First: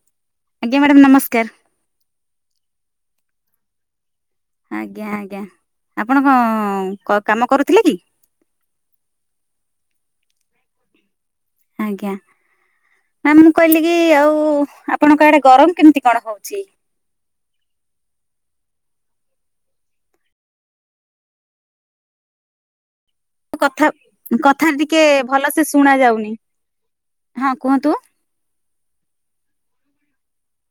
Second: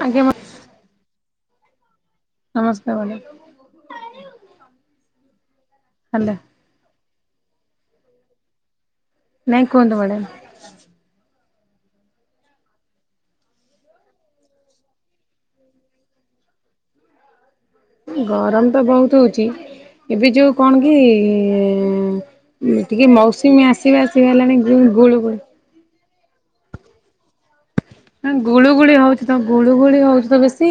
ଆଜ୍ଞା। ଆଜ୍ଞା ମ୍ୟାଡ଼ମ ନମସ୍କାର। ନମସ୍କାର ମ୍ୟାଡ଼ାମ। ଆଜ୍ଞା ଆଜ୍ଞା ଆପଣ ହାଲୋ କଣ କାମ କରୁଥିଲେ କି? ନାଇଁ କୁହନ୍ତୁ ମ୍ୟାଡ଼ାମ୍। ଆଜ୍ଞା ମ୍ୟାମ୍ ମୁଁ କହିଲି କି ଆଉ ଆପଣଙ୍କ ଆଡେ ଗରମ କେମିତି କଣ ହଉଛି? ଗରମ୍ ତ ବହୁତ୍ ହଉଛି। ଏବେ ଯୋଉ କଣ କି ଟିକେ ମଉସୁମୀ କଥା-କଥା ଟିକେ ଭଲସେ ଶୁଣା ଯାଉନି। ହଁ କୁହନ୍ତୁ ଗୁଳୁଗୁଳି ହଉଛି ତ ଗୁଳୁଗୁଳି ହଉଛି ତ ବେଶୀ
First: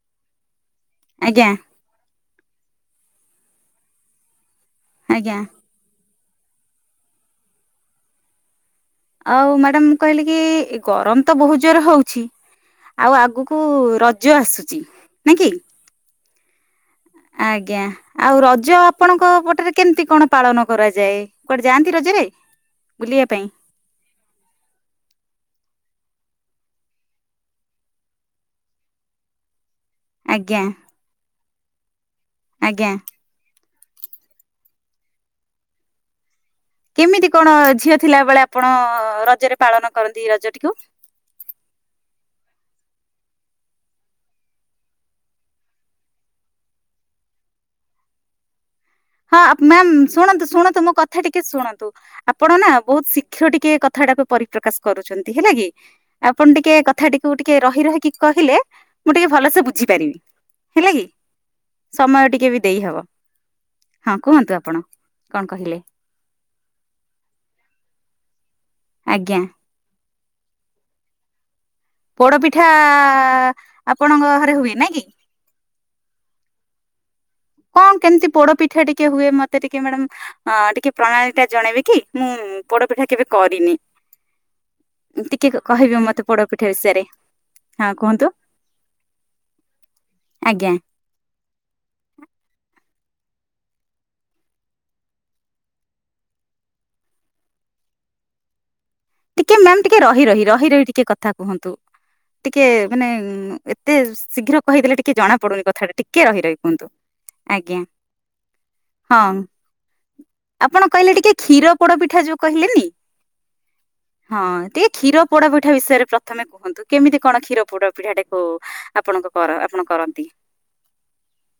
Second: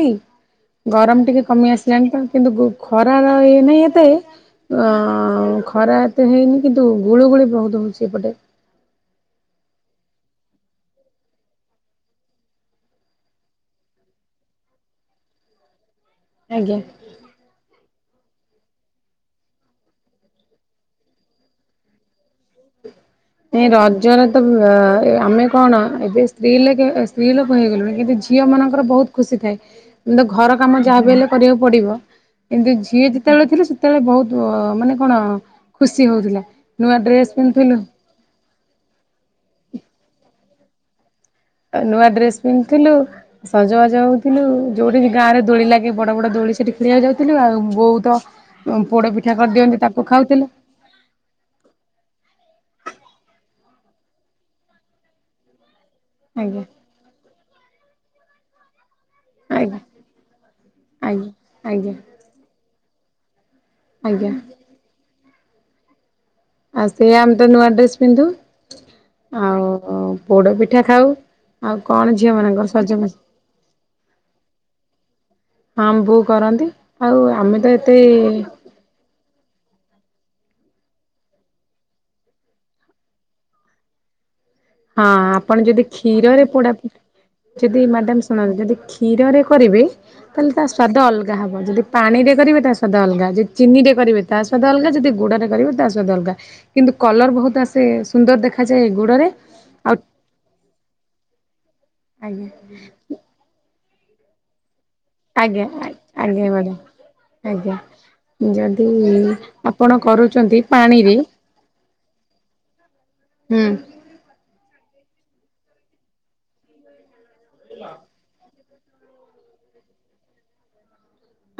ଗରମ ଟିକେ ଆଜ୍ଞା କମି ଆସି ଜାଣିଛନ୍ତି କିନ୍ତୁ ଖରାର ଇଏ ନାହିଁ ଏତେ ଅ ଆଜ୍ଞା ଖରା ଏତେ ହେଇନି କିନ୍ତୁ ଗୁଳୁଗୁଳି ବହୁତ ହେଉଛି ଏପଟେ। ଆଉ ମ୍ୟାଡାମ ମୁଁ କହିଲି କି ଏ ଗରମ୍ ତ ବହୁତ ଜୋରରେ ହଉଛି। ଆଉ ଆଗକୁ ରଜ ଆସୁଛି ନାଇଁ କି? ଆଜ୍ଞା। ଆଜ୍ଞା। ଆଉ ରଜ ଆପଣଙ୍କ ପଟରେ କେମତି କଣ ପାଳନ କରାଯାଏ କୁଆଡେ ଯାଆନ୍ତି ରଜରେ? ବୁଲିବା ପାଇଁ ଏଇ ର ରଜ ରେ ତ ଅ ଆମେ କଣ ଏବେ ସ୍ତ୍ରୀ ଲେକ ସ୍ତ୍ରୀ ଲୋକ ହେଇଗଲେୁଣି କିନ୍ତୁ ଝିଅମାନଙ୍କର ବହୁତ୍ ଖୁସି ଥାଏ କି ଘର ଆଜ୍ଞା କାମ ଯାହା ବି ହେଲେ କରିବାକୁ ପଡିବ କିନ୍ତୁ ଆଜ୍ଞା ଝିଅ ସେତେବେଳେ ଥିଲେ ସେତେବେଳେ ବହୁତ ମାନେ କଣ ଖୁସି ହଉଥିଲା। ନୂଆ କେମିତି ଡ୍ରେସ କଣ ପିନ୍ଧୁଥିଲୁ ଝିଅ ଥିଲା ବେଳେ ଆପଣ ରଜରେ ପାଳନ କରନ୍ତି ରଜଟିକୁ? ନୂଆ ଡ୍ରେସ୍ ପିନ୍ଧିଥିଲୁ ସଜବାଜ ହଉଥିଲୁ ଯୋଉଠି ବି ଗାଁରେ ଦୋଳି ଲାଗେ ବଡ ବଡ ଦୋଳି ସେଠି ଖେଳିବାକୁ ଯାଉଥିଲୁ। ଆଉ ବହୁତ ଉ ପୋଡ଼ ପି ହଁ ମ୍ୟାମ୍ ଶୁଣନ୍ତୁ-ଶୁଣନ୍ତୁ ମୋ କଥା ଟିକେ ଶୁଣନ୍ତୁ। ଆପଣ ନା ବହୁତ ଶୀଘ୍ର ଟିକେ କଥାଟାକୁ ପରିପ୍ରକାଶ କରୁଛନ୍ତି ହେଲା କି। ଆପଣ ଆଜ୍ଞା ଟିକେ କଥାଟିକୁ ଟିକେ ରହି ରହିକି କହିଲେ ମୁଁ ଟିକେ ଭଲସେ ଆଜ୍ଞା ବୁଝିପାରିବି ହେଲା କି ଆଜ୍ଞା ଆଜ୍ଞା ସମୟ ଟିକେ ବି ଦେଇହବ। ହଁ ଆଜ୍ଞା କୁହନ୍ତୁ ଆପଣ କଣ କହିଲେ। ଆଉ ସେ ଆମେ ତ ନୂଆ ଡ୍ରେସ୍ ପିନ୍ଧୁ ଆଜ୍ଞା ଆଉ ପୋଡ଼ପିଠା ଖାଉ। ଆଉ କଣ ଝିଅ ପୋଡପିଠା ମାନଙ୍କର ସଜବାଜ ଆପଣଙ୍କ ଘରେ ହୁଏ ନାଇଁ କି? ହଁ ଆମ ବୋଉ କରନ୍ତି ଆଉ ଆମେ ତ ଏତେ କଣ କେମିତି ପୋଡ ପିଠା ଟିକେ ହୁଏ ମତେ ଟିକେ ମ୍ୟାଡାମ ଅଁ ଟିକେ ପ୍ରଣାଳୀଟା ଜଣେଇବି କି ମୁଁ ପୋଡପିଠା କେବେ କରିନି? ହଁ ଟିକେ ଆପଣ ଯଦି କହିବେ ମତେ କ୍ଷୀରରେ ପୋଡପିଠା ପୋଡ ପି ବିଷୟରେ ଯଦି ହଁ ମ୍ୟାଡ଼ାମ କୁହନ୍ତୁ ଶୁଣନ୍ତୁ ଯଦି କ୍ଷୀରରେ କରିବେ ତାହେଲେ ତା ଆଜ୍ଞା ସ୍ଵାଦ ଅଲ୍ ଯାହା ହେବ ଯଦି ପାଣିରେ କରିବେ ତା ସ୍ୱାଦ ଅଲଗା ଯଦି ଚିନିରେ କରିବେ ତା ସ୍ୱାଦ ଅଲଗା ଯଦି ଗୁଡ଼ରେ କରିବେ ତା ସ୍ୱାଦ ଅଲଗା। କିନ୍ତୁ କଲର ବହୁତ ଆସେ ସୁନ୍ଦର ଦେଖାଯାଏ ଗୁଡରେ। ଟିକେ ମ୍ୟାମ୍ ଟିକେ ରହି ରହି, ରହି ରହି ଟିକେ କଥା କୁହନ୍ତୁ ଆଜ୍ଞା ଟିକେ ମାନେ ଏତେ ଶୀଘ୍ର କହିଦେଲେ ଟିକେ ଜଣା ପଡୁନି ଆଜ୍ଞା କଥାଟା ଟିକେ ରହି ଆଜ୍ଞା ରହି ମ୍ୟାଡ଼ାମ କୁହନ୍ତୁ, ଆଜ୍ଞା। ଯଦି ହଁ ଆପଣ କରୁଛନ୍ତି ଆପଣ କହିଲେ ପାଣିରେ ଟିକେ କ୍ଷୀର ପୋଡ ପିଠା ଯୋଉ କହିଲେନି ହୁଁ। ହଁ ଟିକେ କ୍ଷୀର ପୋଡ ପିଠା ବିଷୟରେ ପ୍ରଥମେ କୁହନ୍ତୁ କେମିତି କଣ କ୍ଷୀର ପୋଡପିଠା ଟାକୁ ଆପଣଙ୍କ କର ଆପଣ କରନ୍ତି?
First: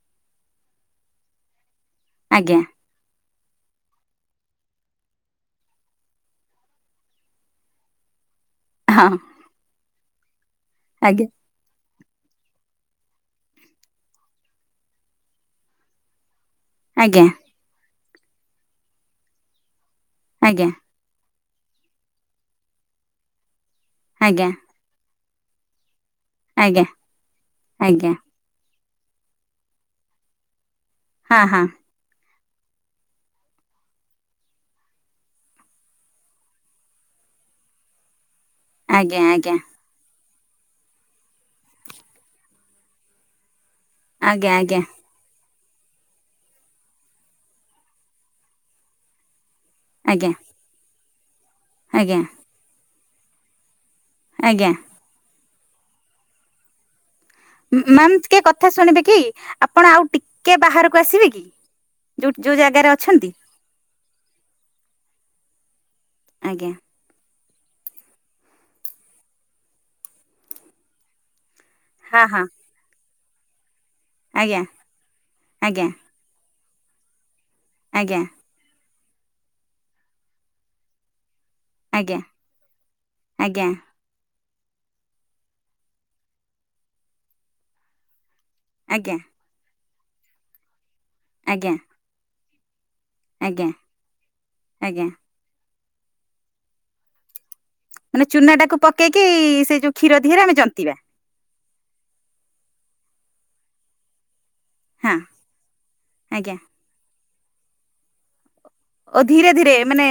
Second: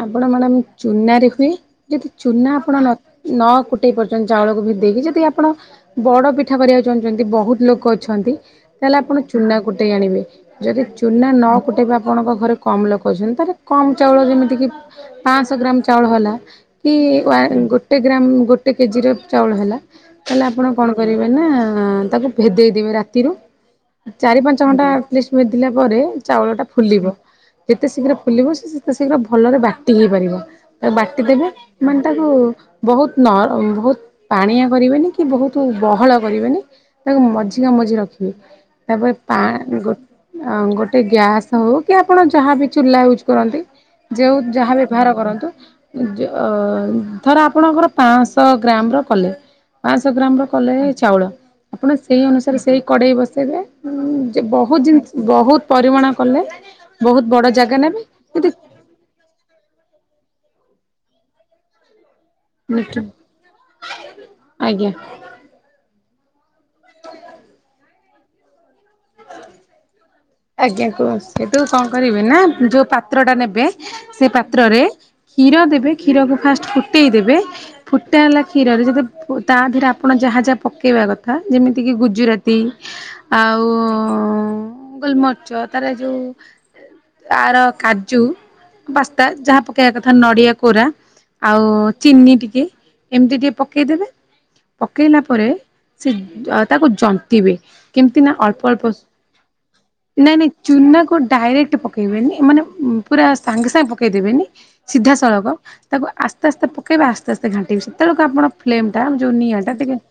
ଆପଣ ମ୍ୟାଡ଼ାମ ଚୁନାରେ ହୁଏ ଯଦି ଚୁନା ଆଜ୍ଞା ଆପଣ ନ ନା କୁଟେଇ ପାରୁଛନ୍ତି ଚାଉଳକୁ ଭିଦେଇେଇକି ଯଦି ଆପଣ ବଡ ପିଠା କରିବାକୁ ଚାହୁଁଛନ୍ତି ବହୁତ ଲୋକ ଅଛନ୍ତି? ତାହେଲେ ହଁ ଆପଣ ଚୁନା କୁଟେଇ ଆଣିବେ ଯଦି ଆଜ୍ଞା ଚୁନା ନକୁଟେଇବ ଆପଣଙ୍କ ଘରେ କମ୍ ଲୋକ ଅଛନ୍ତି ତାହଲେ କମ୍ ଚାଉଳ ଯେମିତି କି ପାଂଶହ ଗ୍ରାମ ଚାଉଳ ହେଲା। କି ଆଜ୍ଞା ୱାନ୍ ଗୋଟେ ଗ୍ରାମ୍ ଗୋଟେ କେଜି ର ଚାଉଳ ହେଲା ତାହେଲେ ଆପଣ ଆଜ୍ଞା କଣ କରିବେ ନା ତାକୁ ଭେଦେଇଦବେ ରାତିରୁ ଚାରି ଆଜ୍ଞା ପାଞ୍ଚ ଘଣ୍ଟା ଲିଷ୍ଟ ମେ ଥିଲା ପରେ ଚାଉଳଟା ଆଜ୍ଞା ଫୁଲିବ ଯେତେ ଆଜ୍ଞା ଶୀଘ୍ର ଫୁଲିବ ସେ ସେତେ ଶୀଘ୍ର ଭଲରେ ବାଟି ହେଇପାରିବ ତାକୁ ବାଟି ହଁ ଦେବେ ହଁ ମାନେ ତାକୁ ବହୁତ ନର୍ ବହୁତ ପାଣିଆ କରିବେନି କି ବହୁତ ବହଳ କରିବେନି ତାକୁ ମଝିକା ମଝି ରଖିବେ। ତାପରେ ଆଜ୍ଞା ପା ଆଜ୍ଞା ଗୋ-ଗୋଟେ ଗ୍ୟାସ୍ ହଉ କି ଆପଣ ଯାହାବି ଚୁଲା ୟୁଜ୍ କରନ୍ତି ଯୋଉଁ ଆଜ୍ଞା ଯାହା ଆଜ୍ଞା ବ୍ୟବହାର କରନ୍ତୁ। ଥରେ ଆପଣଙ୍କର ପାଁଶହ ଗ୍ରାମ ର କଲେ ପାଁଶହ ଗ୍ରାମ ର କଲେ ଚାଉଳ ଆପଣ ଆଜ୍ଞା ଆଜ୍ଞା ସେଇ ଅନୁସାରେ ସେଇ କଡ଼େଇ ବସେଇବେ ଯେ ଆଜ୍ଞା ବହୁତ ଜିନିଷ ବହୁତ ପରିମାଣ କଲେ ବହୁତ ବଡ ମ୍ୟାମ ଟିକେ କଥା ଶୁଣିବେ କି ଆପଣ ଆଉ ଟିକେ ବାହାରକୁ ଆସିବେ କି? ଯୋଉଠି ଯୋଉ ଜାଗାରେ ଅଛନ୍ତି? ଆଜ୍ଞା। ଆଜ୍ଞା। ଆଜ୍ଞା କୁହନ୍ତୁ କଣ କରିବି ହଁ ନା ହଁ ଯୋଉ ପାତ୍ର ଟା ନେବେ ସେ ଆଜ୍ଞା ପାତ୍ରରେ କ୍ଷୀର ଆଜ୍ଞା ଦେବେ କ୍ଷୀରକୁ ଫାଷ୍ଟ ଫୁଟେଇ ଦେବେ ଆଜ୍ଞା ଫୁଟାଲା କ୍ଷୀରରେ ଯଦି ତା ଦେହରେ ଆପଣ ଯାହା ଯାହା ପକେଇବା କଥା ଯେମିତି କିି ଆଜ୍ଞା ଗୁଜୁରାତି ଆଉ ଆଜ୍ଞା ଅହ ଗୋଲମରିଚ ତାର ଯୋଉ ତାର କାଜୁ ଆଜ୍ଞା ବାସ୍ତା ଯାହା ପକେଆ କଥା ନଡିଆ କୋରା ଆଉ ଆଜ୍ଞା ଚିନି ଟିକେ ଏମିତି ଟିକେ ଆଜ୍ଞା ପକେଇଦେବେ ଆଜ୍ଞା ପକେଇଲା ପରେ ସେ ତାକୁ ଜନ୍ତିବେ। କେମିତି ମାନେ ନା ଚୁନା ଅଳ୍ପ ଟାକୁ ଅଳ୍ପ ପକେଇକି ସେ ଯୋଉ କ୍ଷୀର ନାଇଁ ଦିହରେ ନାଇଁ ଆମେ ଜନ୍ତିବା ଚୁନାକୁ ଡାଇରେକ୍ଟ ପ ପକେଇବେନି ମାନେ ପୁରା ସାଙ୍ଗେ ସାଙ୍ଗେ ପକେଇଦେବେନି ସିଧା ହଁ ସଳଖ ତାକୁ ଆସ୍ତେ ଆଜ୍ଞା ଆସ୍ତେ ପ ପକେଇବେ ଆସ୍ତେ ଆସ୍ତେ ଘାଣ୍ଟିବି ସେତେବେଳକୁ ଆପଣ ଫ୍ଲେମ୍ ଟା ଓ ଯୋଉ ଧୀରେ ନିଆଁ ଧୀରେ ଟା ଟିକେ ମାନେ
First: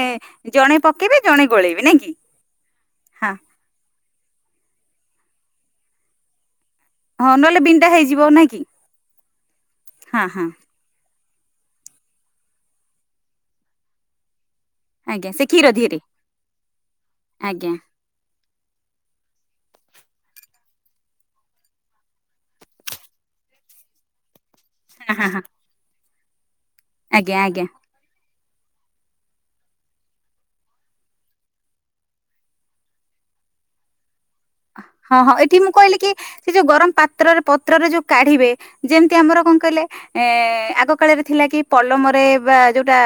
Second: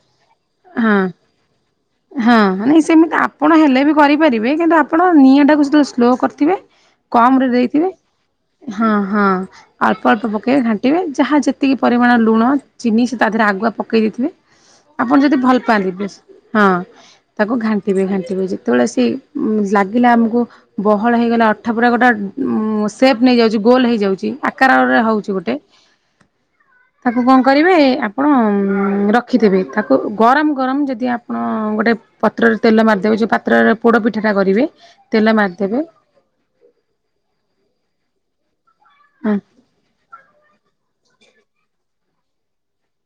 ଜଣେ ହଁ, ପକେଇବେ ଜଣେ ଗୋଳେଇବେ ନାଇଁ କି ହଁ ନାଇଁ ସେମିତି ହଁ ଆପଣ ହେଲେ ବି କରିପାରିବେ କିନ୍ତୁ ଆପଣ ନିଆଁଟାକୁ ସେତେବେଳେ ସ୍ଲୋ କରିଥିବେ। ହଁ କମ୍ ରେ ନହେଲେ ବିଣ୍ଡା ଦେଇଥିବେ ହେଇଯିବ ନାଇଁ କି ହଁ ହଁ ଅଳ୍ପ ଅଳ୍ପ ହଁ ହଁ ପକେଇ ଘା ପକେଇବେ ଯାହା ଯେତିକି ପରିମାଣ ଲୁଣ, ଚିନି ସେ ତା ଦେହରେ ଆଗୁଆ ପକେଇ ଦେଇଥିବେ। ଆପଣ ଆଜ୍ଞା ଯଦି ସେ ଭଲ କ୍ଷୀର ଦିହରେ ପାଆନ୍ତି ହଁ ତାକୁ ଆଜ୍ଞା ଘାଣ୍ଟିବେ ଘାଣ୍ଟି ଯେତେବେଳେ ଆସି ଲାଗିଲା ଆମକୁ ବହଳ ହେଇଗଲା ଅଠା ପୁରା ଗୋଟେ ଉ ସେପ୍ ନେଇଯାଉଛି ଗୋଲ ହେଇଯାଉଛି। ଆକାରରେ ହଁ ହଁ ରହୁଛି ହଁ ଗୋଟେ ତାକୁ ଆଜ୍ଞା କଣ ଆଜ୍ଞା କରିବେ [unintelligible] ରଖିଦେବେ ତାକୁ ଗରମ ଗରମ ଯଦି ଆପଣ ଗୋଟେ ପତ୍ରରେ ତେଲ ମାରିଦେବେ ପାତ୍ରରେ ପୋଡ଼ ପିଠାଟା କରିବେ ହଁ ତେଲ ହଁ ଏଠି ମୁଁ ମାରିଦେବେ କହିଲି କି? ସେ ଯୋଉ ଗରମ ପାତ୍ରରେ ପତ୍ରରେ ଯୋଉ କାଢିବେ ଯେମିତି ଆମର କଣ କହିଲେ? ଏ ଆଗ କାଳରେ ଥିଲା କି ପଲମରେ ବା ଯୋଉଟା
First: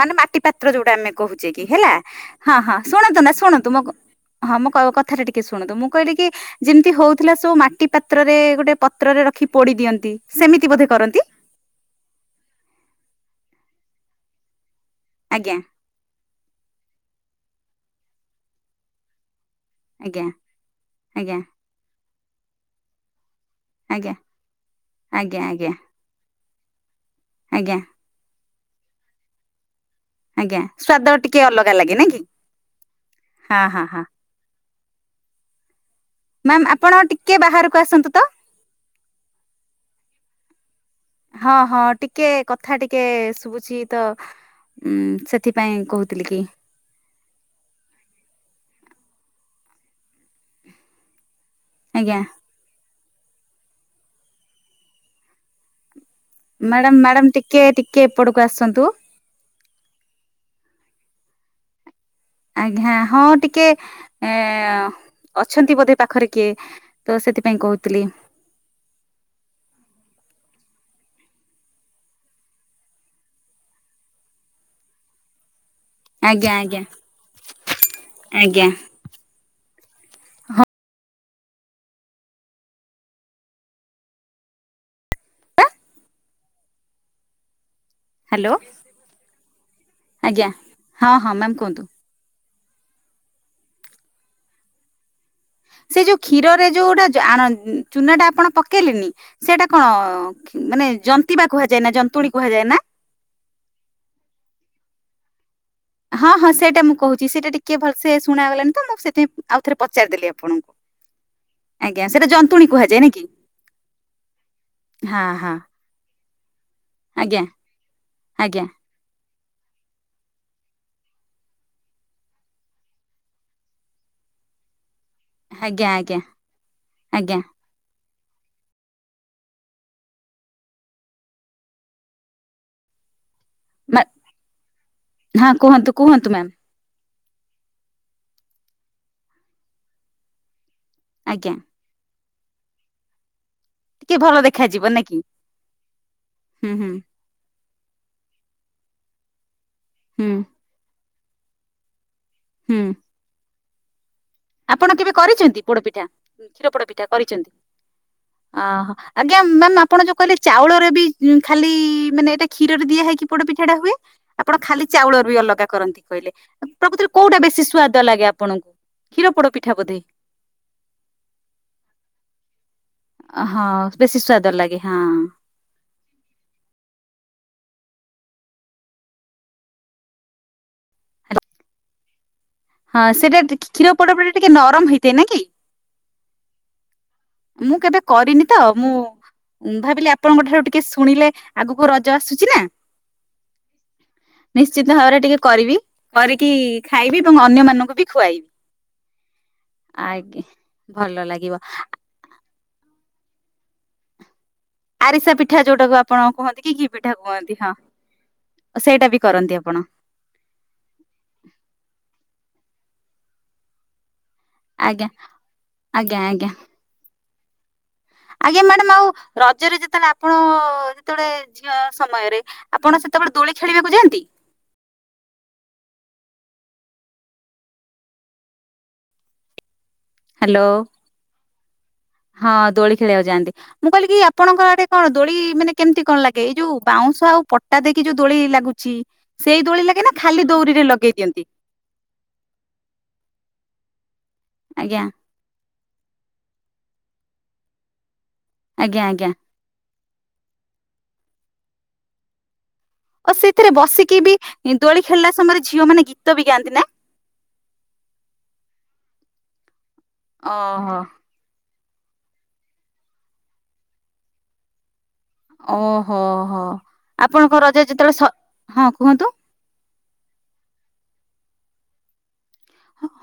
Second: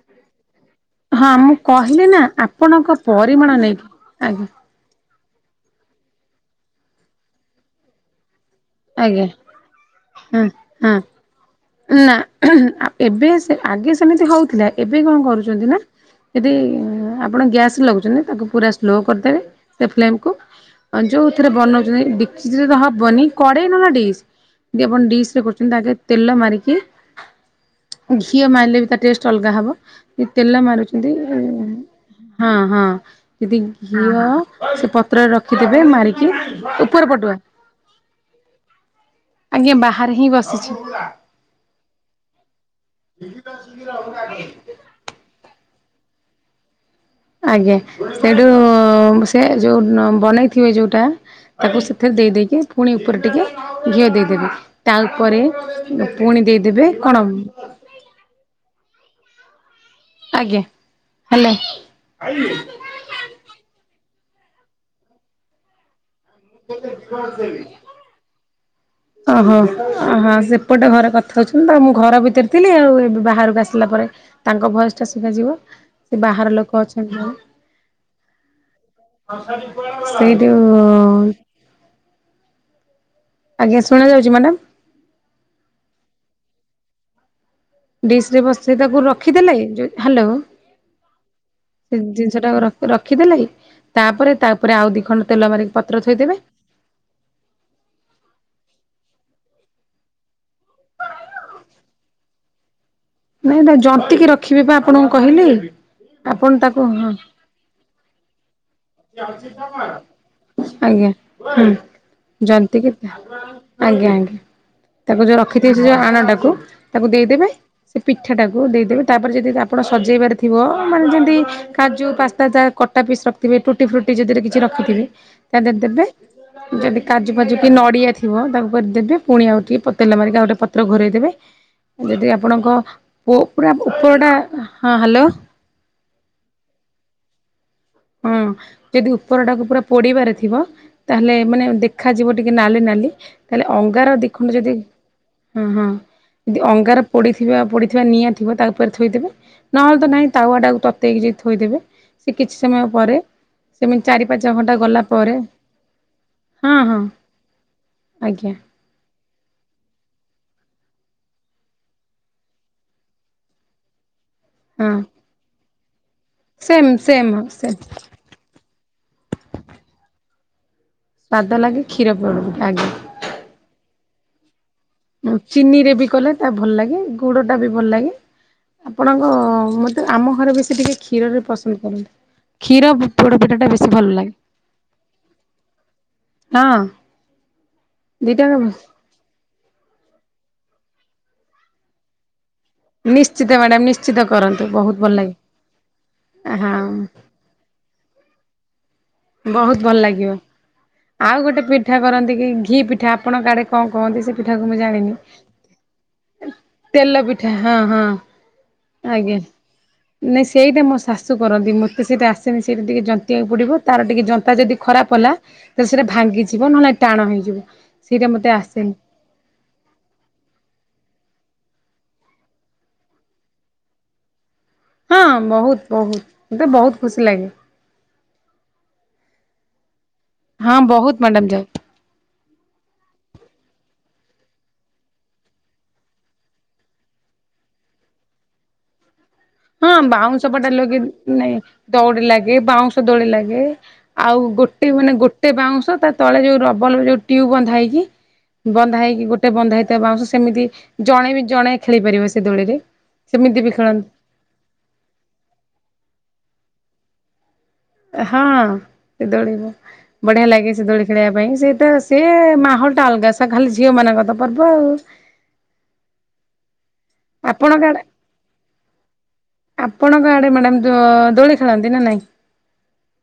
ମାନେ ମାଟି ପାତ୍ର ତିରେଯୋଉଟା ଆମେ ହଁ କହୁଛେ ମୁଁ କି ହେଲା କହିଲି ନା ହଁ ହଁ ଆପଣଙ୍କ ଶୁଣନ୍ତୁ ନା ପରିମାଣ ଶୁଣନ୍ତୁଁ ମୋ ନେଇକି ଆଜ୍ଞା କଥା କ କଥା ଟା ଟିକେ ଶୁଣନ୍ତୁ ମୁଁ କହିଲି କି ଯେମିତି ହଉଥିଲା ସବୁ ମାଟି ପାତ୍ରରେ ଗୋଟେ ପତ୍ରରେ ଆଜ୍ଞା ରଖି ପୋଡି ଦିଅନ୍ତି ହଁ ସେମିତି ବୋଧେ ହଁ କରନ୍ତି? ନା, ଏବେ ଆଗେ ସେମିତି ହଉଥିଲା ଏବେ କଣ ଆଜ୍ଞା କରୁଛନ୍ତି ନା? ଯଦି ଆପଣ ଗ୍ୟାସ ଲଗାଉଛନ୍ତି ତାକୁ ପୁରା ସ୍ଲୋ କରିଦେବେ! ସେ ଫ୍ଲେମ ଆଜ୍ଞା କୁ ଆଉ ଆଜ୍ଞା ଯୋଉଥିରେ ବନଉଛନ୍ତି ଡିକ୍ସ ରେ ତ ହବନି! କଡେଇ ନହେଲେ ଆଜ୍ଞା ଡିସ୍ ଜେଉମାନେ ଡିସ୍ ଆଜ୍ଞା ରେ କରୁଛନ୍ତି ଆଜ୍ଞା ତା ଦେହରେ ତେଲ ମାରିକି ଆଜ୍ଞା! ଘିଅ ମାରିଲେ ବି ତା ଟେଷ୍ଟ ଅଲଗା ହବ! କି ତେଲ ଆଜ୍ଞା ସ୍ଵାଦ ମାରୁଛନ୍ତି ଟିକେ ଅଲଗା ଲାଗେ ନାଇଁ କି ହଁ ହଁ ହଁ ଯଦି ହଁ ହଁ ଘିଅ? ସେ ପତ୍ରରେ ରଖିଥିବେ ମାରିକି ମ୍ୟାମ୍ ଆପଣ ଉପର ଟିକେ ପଟୁଆ! ବାହାରକୁ ଆସନ୍ତୁ ତ! ଆଜ୍ଞା, ବାହାରେ ହିଁ ବସିଛି! ହଁ ହଁ ଟିକେ କଥା ଟିକେ ଶୁଭୁଛି ତ! ଉ ସେଥିପାଇଁ କହୁଥିଲି କି! ଆଜ୍ଞା ସେଇଠୁ ସେ ଯୋଉ ବନେଇ ଥିବେ ଯୋଉଟା ତାକୁ ସେଥିରେ ଆଜ୍ଞା ଦେଇ ଦେଇକି ପୁଣି ଉପରେ ଟିକେ ଘିଅ ଦେଇଦେବେ ତା ଉପରେ ପୁଣି ଦେଇଦେବେ କଣ? କେ ଏପଟକୁ ଆସନ୍ତୁ! ଆଜ୍ଞା, ହାଲା! ଆଜ୍ଞା ହ ହଁ ଟିକେ ଏ ଅଛନ୍ତି ବୋଧେ ପାଖରେ କି? କିଏ ତ ସେଥିପାଇଁ କହୁଥିଲି! ଓହୋ ଅହୋ ସେପଟେ ଘରେ କଥା ହଉଛନ୍ତି ତ ମୁଁ ଘର ଭିତରେ ଥିଲି ଆଉ ଏବେ ବାହାରକୁ ଆସିଲା ପରେ ତାଙ୍କ ଭୟସ ଟା ଶୁଭାଯିବ ସେ ଆଜ୍ଞା ବାହାର ଆଜ୍ଞା। ଲୋକ ଅଛନ୍ତି! ଆଜ୍ଞା ସେଇଠୁ ହଁ ଆଜ୍ଞା ଶୁଣାଯାଉଛି ମ୍ୟାଡ଼ାମ? ଡିସ ରେ ହ୍ୟାଲୋ ବସେଇ ତାକୁ ରଖିଦେଲେ ଯୋଉ ହାଲୋ ଆଜ୍ଞା ହଁ ହଁ ମ୍ୟାମ୍ କୁହନ୍ତୁ। ସେ ଜିନିଷ ଟାକୁ ର ରଖିଦେଲ ତାପରେ ତାପରେ ଆଉ ଦି ଖଣ୍ଡ ତେଲ ମାରିକି ପତ୍ର ସେଇ ଯୋଉ ଥୋଇଦେବେ କ୍ଷୀରରେ ଯୋଉଟା ଯ ଆଣ ଚୁନା ଟା ଆପଣ ପକେଇଲେନି ସେଇଟା କଣ କି ମାନେ ଜନ୍ତିବା କୁହାଯାଏ ନା ଜନ୍ତୁଣୀ କୁହାଯାଏ ନା! ନାଇଁ ନାଇଁ ଜନ୍ତିକି ରଖିବେ ବା ଆପଣଙ୍କୁ କହିଲି! ହଁ ହଁ ଆପଣ ସେଇଟା ତାକୁ ମୁଁ ହଁ କହୁଛି ସେଇଟା ଟିକେ ଭଲସେ ଶୁଣାଗଲା ନି! ତ ମୁଁ ସେଥିାଇଁ ଆଉଥରେ ପଚାରିଦେଲି ଆପଣଙ୍କୁ ଆଜ୍ଞା ହୁଁ ଆଜ୍ଞା ସେଇଟା ଜନ୍ତୁଣୀ ଜନ୍ତିକି କୁହାଯାଏ ନା କି? ଆଜ୍ଞା ଆଞ୍! ହଁ ହଁ! ସିଏ ଆଣଟାକୁ ତାକୁ ଆଜ୍ଞା ଦେଇଦେବେ ସେ ପିଠା ଟାକୁ ଆଜ୍ଞା ଦେଇଦେବେ ତାପରେ ଯଦି ଆପଣ ସଜେଇ ପାରିଥିବ ମାନେ ଯେମିତି କାଜୁ ପାସ୍ତା ଯାହା କଟା ପିସ୍ ର ତେବେ ଟୁଟି ଫ୍ରୁଟି ଯଦିରେ କିଛି ରଖିଥିବେ ତାଧିରେ ଆଜ୍ଞା ଦେବେ ଆଜ୍ଞା ଯଦି କାଜୁ ଆଜ୍ଞା ଫାଜୁ! କି ନଡ଼ିଆ ଥିବ ତାକୁପରେ କରିଦେବେ ପୁଣି ଆଉ ଟିକେ ପ ତେଲ ମାରିକି ଆଉ ଗୋଟେ ପତ୍ର ଘରେଇ ଦେେବେ! ଯଦି ଆପଣଙ୍କ ପୁ ପୁରା ମା ଉପର ଟା ହଁ ହ୍ୟାଲୋ? ହଁ କୁହନ୍ତୁ କୁହନ୍ତୁ ମ୍ୟାମ୍! ହଁ ଯଦି ଉପରଟାକୁ ପୁରା ପୋଡିବାରେ ଥିବ ତାହେଲେ ଆଜ୍ଞା ମାନେ ଦେ ଖାଯିବ ଟିକେ ନାଲି ନାଲି। ତାହେଲେ ଅଙ୍ଗାର ଟିକେ ଦି ଭଲ ଖଣ୍ଡ ଯଦି ଦେଖାଯିବ ନାକି ହଁ ହଁ ଯଦି ହୁଁ ହୁଁ ଅଙ୍ଗାର ପୋଡ଼ିଥିବା ପୋଡିଥିବା ନିଆଁ ଥିବ ତା ଉପରେ ଥୋଇଦେବେ ନହେଲେ ତ ନାହିଁ ହୁଁ ତାୱ ଟା କୁ ତ ତେଇକି ଯଦି ଥୋଇଦେବେ ସେ କିଛି ସମୟ ହୁଁ ପରେ। ସେମିତି ଚାରି ପାଞ୍ଚ ଘଣ୍ଟା ଆପଣ ଗଲା କେବେ ପରେ କରିଚନ୍ତି ପୋଡ଼ପିଠା କ୍ଷୀର ହଁ ହଁ ପୋଡ଼ପିଠା କରିଚନ୍ତି? ଆଜ୍ଞା ଅ ହ ଆଜ୍ଞା ମ୍ୟାମ୍ ଆପଣ ଯୋଉ କହିଲେ ଚାଉଳରେ ବି ଉ ଖାଲି ମାନେ ଏଇ ଟା କ୍ଷୀରରେ ଦିଆ ହେଇକି ପୋଡ଼ ପିଠା ଟା ହୁଏ। ଆପଣ ଖାଲି ହଁ ଚାଉଳ ରୁ ବି ଅଲଗା କରନ୍ତି କହିଲେ ସେମ୍ ପ୍ରକୃତରେ ସେମ୍ କୋଉଟା ହଁ ବେଶୀ ସେମ୍ ସ୍ଵାଦ ଲାଗେ ଆପଣଙ୍କୁ? କ୍ଷୀର ପୋଡ଼ ପିଠା ବୋଧେ? ସ୍ଵାଦ ଲାଗେ କ୍ଷୀର ପୋଡ଼ପିଠା ଆଜ୍ଞା। ଅ ହଁ ବେଶୀ ସ୍ଵାଦ ଲାଗେ ହଁ। ଚିନି ରେ ବି କଲେ ତ ଭଲ ଲାଗେ ଗୁଡ଼ ଟା ବି ଭଲ ଲାଗେ। ଆପଣଙ୍କ ମୋତେ ଆମ ଘରେ ବେଶୀ ଟିକେ କ୍ଷୀରରେ ପସନ୍ଦ କରନ୍ତି। କ୍ଷୀର ହଁ ସେଇଟା ପୋଡ଼ପିଠା ଟା କ୍ଷୀର ବେଶୀ ପୋଡ ଭଲ୍ ଲାଗେ ପିଠା ଟିକେ ନରମ ହେଇଥାଏ ନା କି ହଁ। ମୁଁ କେବେ କରିନି ଦିଟାକ ତ ମୁଁ ଭାବିଲି ଆପଣଙ୍କ ଠାରୁ ଟିକେ ଶୁଣିଲେ ଆଗକୁ ରଜ ଆସୁଛି ନା? ନିଶ୍ଚିତ ମ୍ୟାଡ଼ାମ ନିଶ୍ଚିତ କରନ୍ତୁ ନିଶ୍ଚିତ୍ ବହୁତ ଭଲ ଭାବରେ ଲାଗେ। ଟିକେ କରିବି କରିକି ହଁ ଖାଇବି। ଏବଂ ଅନ୍ୟ ମାନଙ୍କୁ ବି ଖୁଆଇବି। ବହୁତ୍ ଭଲ୍ ଲାଗିବ, ଆଜ୍ଞା ଭଲ ଆଉ ଲାଗିବ। ଗୋଟେ ପିଠା କରନ୍ତି କି ଘି ପିଠା। ଆପଣଙ୍କ ଆଡ଼େ କଣ କହନ୍ତି ସେଟା? ଆରିସା ପିଠା ଯୋଉଟାକୁ ଆପଣ କୁହନ୍ତି କି ଘି ପିଠା କୁହନ୍ତି ହଁ। ସେଇଟା ବି ଆଜ୍ଞା କରନ୍ତି ଆପଣ? ନାଇଁ ସେଇଟା ମୋ ଶାଶୁ କରନ୍ତି ମୋତେ ସେଇଟା ଆସେନି ସେଇଟା ଟିକେ ଜନ୍ତି ବାକୁ ପଡିବ। ତାର ଟିକେ ଜନ୍ତା ଯଦି ଆଜ୍ଞା ଖରାପ୍ ହେଲା ତାହେଲେ ସେଇଟା ଆଜ୍ଞା ଆଜ୍ଞା ଭାଙ୍ଗିଯିବ ନହେଲେ ଟାଣ ହେଇଯିବ। ସେଇଟା ମୋତେ ଆଜ୍ଞା ମ୍ୟାଡାମ୍ ଆସେନି। ଆଉ ରଜରେ ଯେତେବେଳେ ଆପଣ ଯେତେବେଳେ ଝିଅ ସମୟରେ ଆପଣ ସେତେବେଳେ ଦୋଳି ଖେଳିବାକୁ ଯାଆନ୍ତି? ହଁ ବହୁତ୍ ବହୁତ୍ ମତେ ବହୁତ୍ ଖୁସି ଲାଗେ। ହ୍ୟାଲୋ ହଁ ବହୁତ୍ ମ୍ୟାଡ଼ାମ୍ ଯାଉ। ହଁ ଦୋଳି ଖେଳିବାକୁ ଯାଆନ୍ତି। ମୁଁ କହିଲି କି ଆପଣଙ୍କ ଆଡ଼େ କଣ ଦୋଳି ମାନେ କେମିତି କଣ ଲାଗେ, ଏଇ ଯୋଉ ବାଉଁଶ ଆଉ ପ ଟା ଦେଇକି ଯୋଉ ଦୋଳି ଲାଗୁଚି। ହଁ ବାଉଁଶ ପଟା ଲଗେଦେଇ ନାଇ ଦୌଡି ଲାଗେ, ବାଉଁଶ ଦୋଳି ଲାଗେ। ଆଉ ଗୋଟେ ଆଜ୍ଞା ମାନେ ଗୋଟେ ଗୋଟେ ବାଉଁଶ ତା ତଳେ ଯୋଉ ରବଲ୍ ଯୋଉ ଟ୍ୟୁ ବନ୍ଧା ହେଇକି, ବନ୍ଧା ଆଜ୍ଞା ଆଜ୍ଞା ହେଇକି ଗୋଟେ ବନ୍ଧା ହେଇ ବାଉଁଶ ସେମିତି ଜଣେ ବି ଜଣେ ଖେଳି ପାରିବ ସେ ଦୋଳିରେ। ଓଃ ସେମିତି ବି ସେଥିରେ ଖେଳନ୍ତି ବସିକି ବି ଦୋଳି ଖେଳିଲା ସମୟରେ ଝିଅ ମାନେ ଗୀତ ବି ଗାଆନ୍ତି ନା? ହଁ ସେ ଦୋଳିରେ ବଢ଼ିଆ ଲାଗେ, ସେ ଓହୋ ଦୋଳି ଖେଳିବା ପାଇଁ ସେଇଟା ସେଏ ମାହୋଲ୍ ଟା ଅଲଗା ସା ଖାଲି ଝିଅ ମାନଙ୍କର ତ ପର୍ବ ଆଉ। ଅ ହୋଃ ହଃ ଆପଣଙ୍କ ରଜ ଯେତେବେଳେ ସ ହଁ କୁହନ୍ତୁ? ଆପଣଙ୍କ ଆଡ଼େ ମ୍ୟାଡ଼ାମ୍ ଦ୍ୱ ଦୋଳି ଖେଳନ୍ତି ନା ନାହିଁ?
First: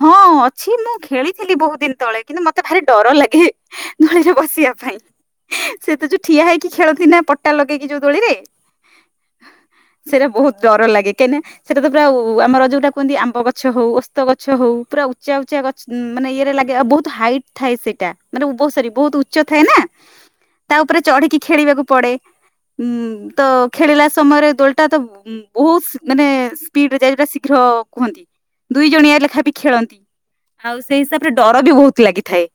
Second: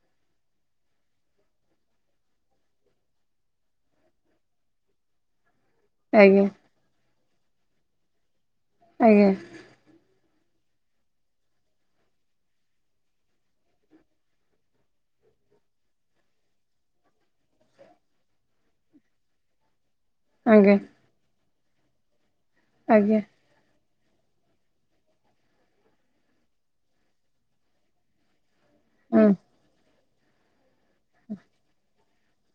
ହଁ ଅଛି ମୁଁ ଖେଳିଥିଲି ବୋହୁତ୍ ଦିନ୍ ତଳେ କିନ୍ତୁ ମତେ ଭାରି ଡର ଲାଗେ। ଦୋଳିରେ ବସିବା ପାଇଁ। ସେ ତ ଯୋଉ ଆଜ୍ଞା ଠିଆ ହେଇକି ଖେଳନ୍ତି ନା ପଟା ଲଗେଇକି ଯୋଉ ଦୋଳିରେ। ଆଜ୍ଞା। ସେରା ବୋହୁତ୍ ଡର ଲାଗେ କାହିଁକିନା ସେଇଟା ତ ପୁରା ଉ ଆମର ଯୋଉଟା କୁହନ୍ତି ଆମ୍ବ ଗଛ ହଉ ଓସ୍ ଓସ୍ତ ଗଛ ହୋଉ ପୁରା ଉଚା ଉଚା ଗଛ ଉଁ ମାନେ ଇଏରେ ଲାଗେ ଆଉ ବୋହୁତ୍ ହାଇଟ୍ ଥାଏ ସେଟା। ମାନେ ଭୋଉ ସରୀ ବୋହୁତ୍ ଉଚ୍ଚ ଥାଏ ନା? ତା ଆଜ୍ଞା ଉପରେ ଚଢ଼ିକି ଖେଳିବାକୁ ପଡ଼େ ଉଁ ଆଜ୍ଞା ତ ଖେଳିଲା ସମୟରେ ଦୋଲଟା ତ ଉଁ ବୋହୁସ୍ ମାନେ ସ୍ପିଡ୍ ରେ ଯାଏ ଯୋଉ ଟା ଶୀଘ୍ର କୁହନ୍ତି। ଦୁଇ ଜଣିଆ ହଁ। ଲେଖାଏଁ ବି ଖେଳନ୍ତି, ଆଉ ସେଇ ହିସାବରେ ଡର ବି ବୋହୁତ୍ ଲାଗିଥାଏ।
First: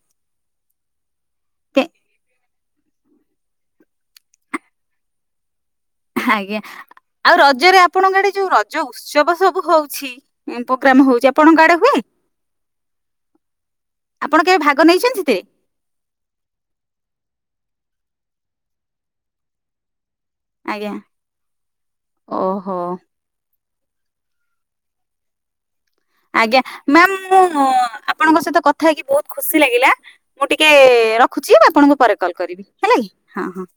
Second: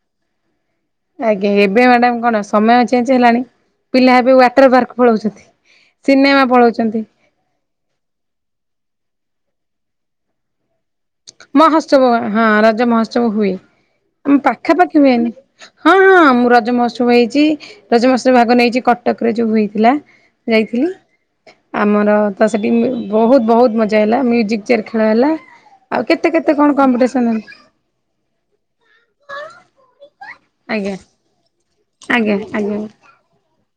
ଆଜ୍ଞା ଏବେ ମ୍ୟାଡ଼ାମ କଣ ସମୟ ଚେଞ୍ଜ ହେଲାଣି ପିଲା ଏବେ ୱାଟର ପାର୍କ ପଳାଉଛନ୍ତି। ଆଜ୍ଞା, ଆଉ ରଜରେ ଆପଣଙ୍କ ଆଡେ ଯୋଉ ରଜ ଉତ୍ସବ ସବୁ ହଉଛି। ପ୍ରୋଗ୍ରାମ ହଉଛି ଆପଣଙ୍କ ଆଡେ ହୁଏ ମହୋତ୍ସବ ହଁ ରଜ ମହୋତ୍ସବ ହୁଏ। ଆପଣ ଆମ କେବେ ଭାଗ ପାଖାପାଖି ନେଇଛନ୍ତି ହୁଏନି। ସେଥିରେ ହଁ ହଁ ମୁଁ ରଜ ମହୋତ୍ସବ ହେଇଛି, ରଜ ମହୋତ୍ସବ ଭାଗ ନେଇଛି କଟକ ରେ ଯୋଉ ହୋଇଥିଲା। ଯାଇଥିଲି, ଆଜ୍ଞା ଆମର ତ ସେଠି ଓହୋ ବହୁତ ବହୁତ ମଜା ହେଲା, ମ୍ୟୁଜିକ୍ ଚେୟାର୍ ଖେଳ ହେଲା। ଆଉ କେତେ କେତେ ଆଜ୍ଞା, କଣ ମାମ କମ୍ପିଟିସନ ହେଲା ମୁଁ ଆପଣଙ୍କ ସହିତ କଥା ହେଇକି ବହୁତ ଖୁସି ଲାଗିଲା। ମୁଁ ଟିକେ ଆଜ୍ଞା ରଖୁଛି ଆପଣଙ୍କୁ ପରେ କଲ ଆଜ୍ଞା କରିବି ଆଜ୍ଞା। ହେଲା କି ହଁ ହଁ।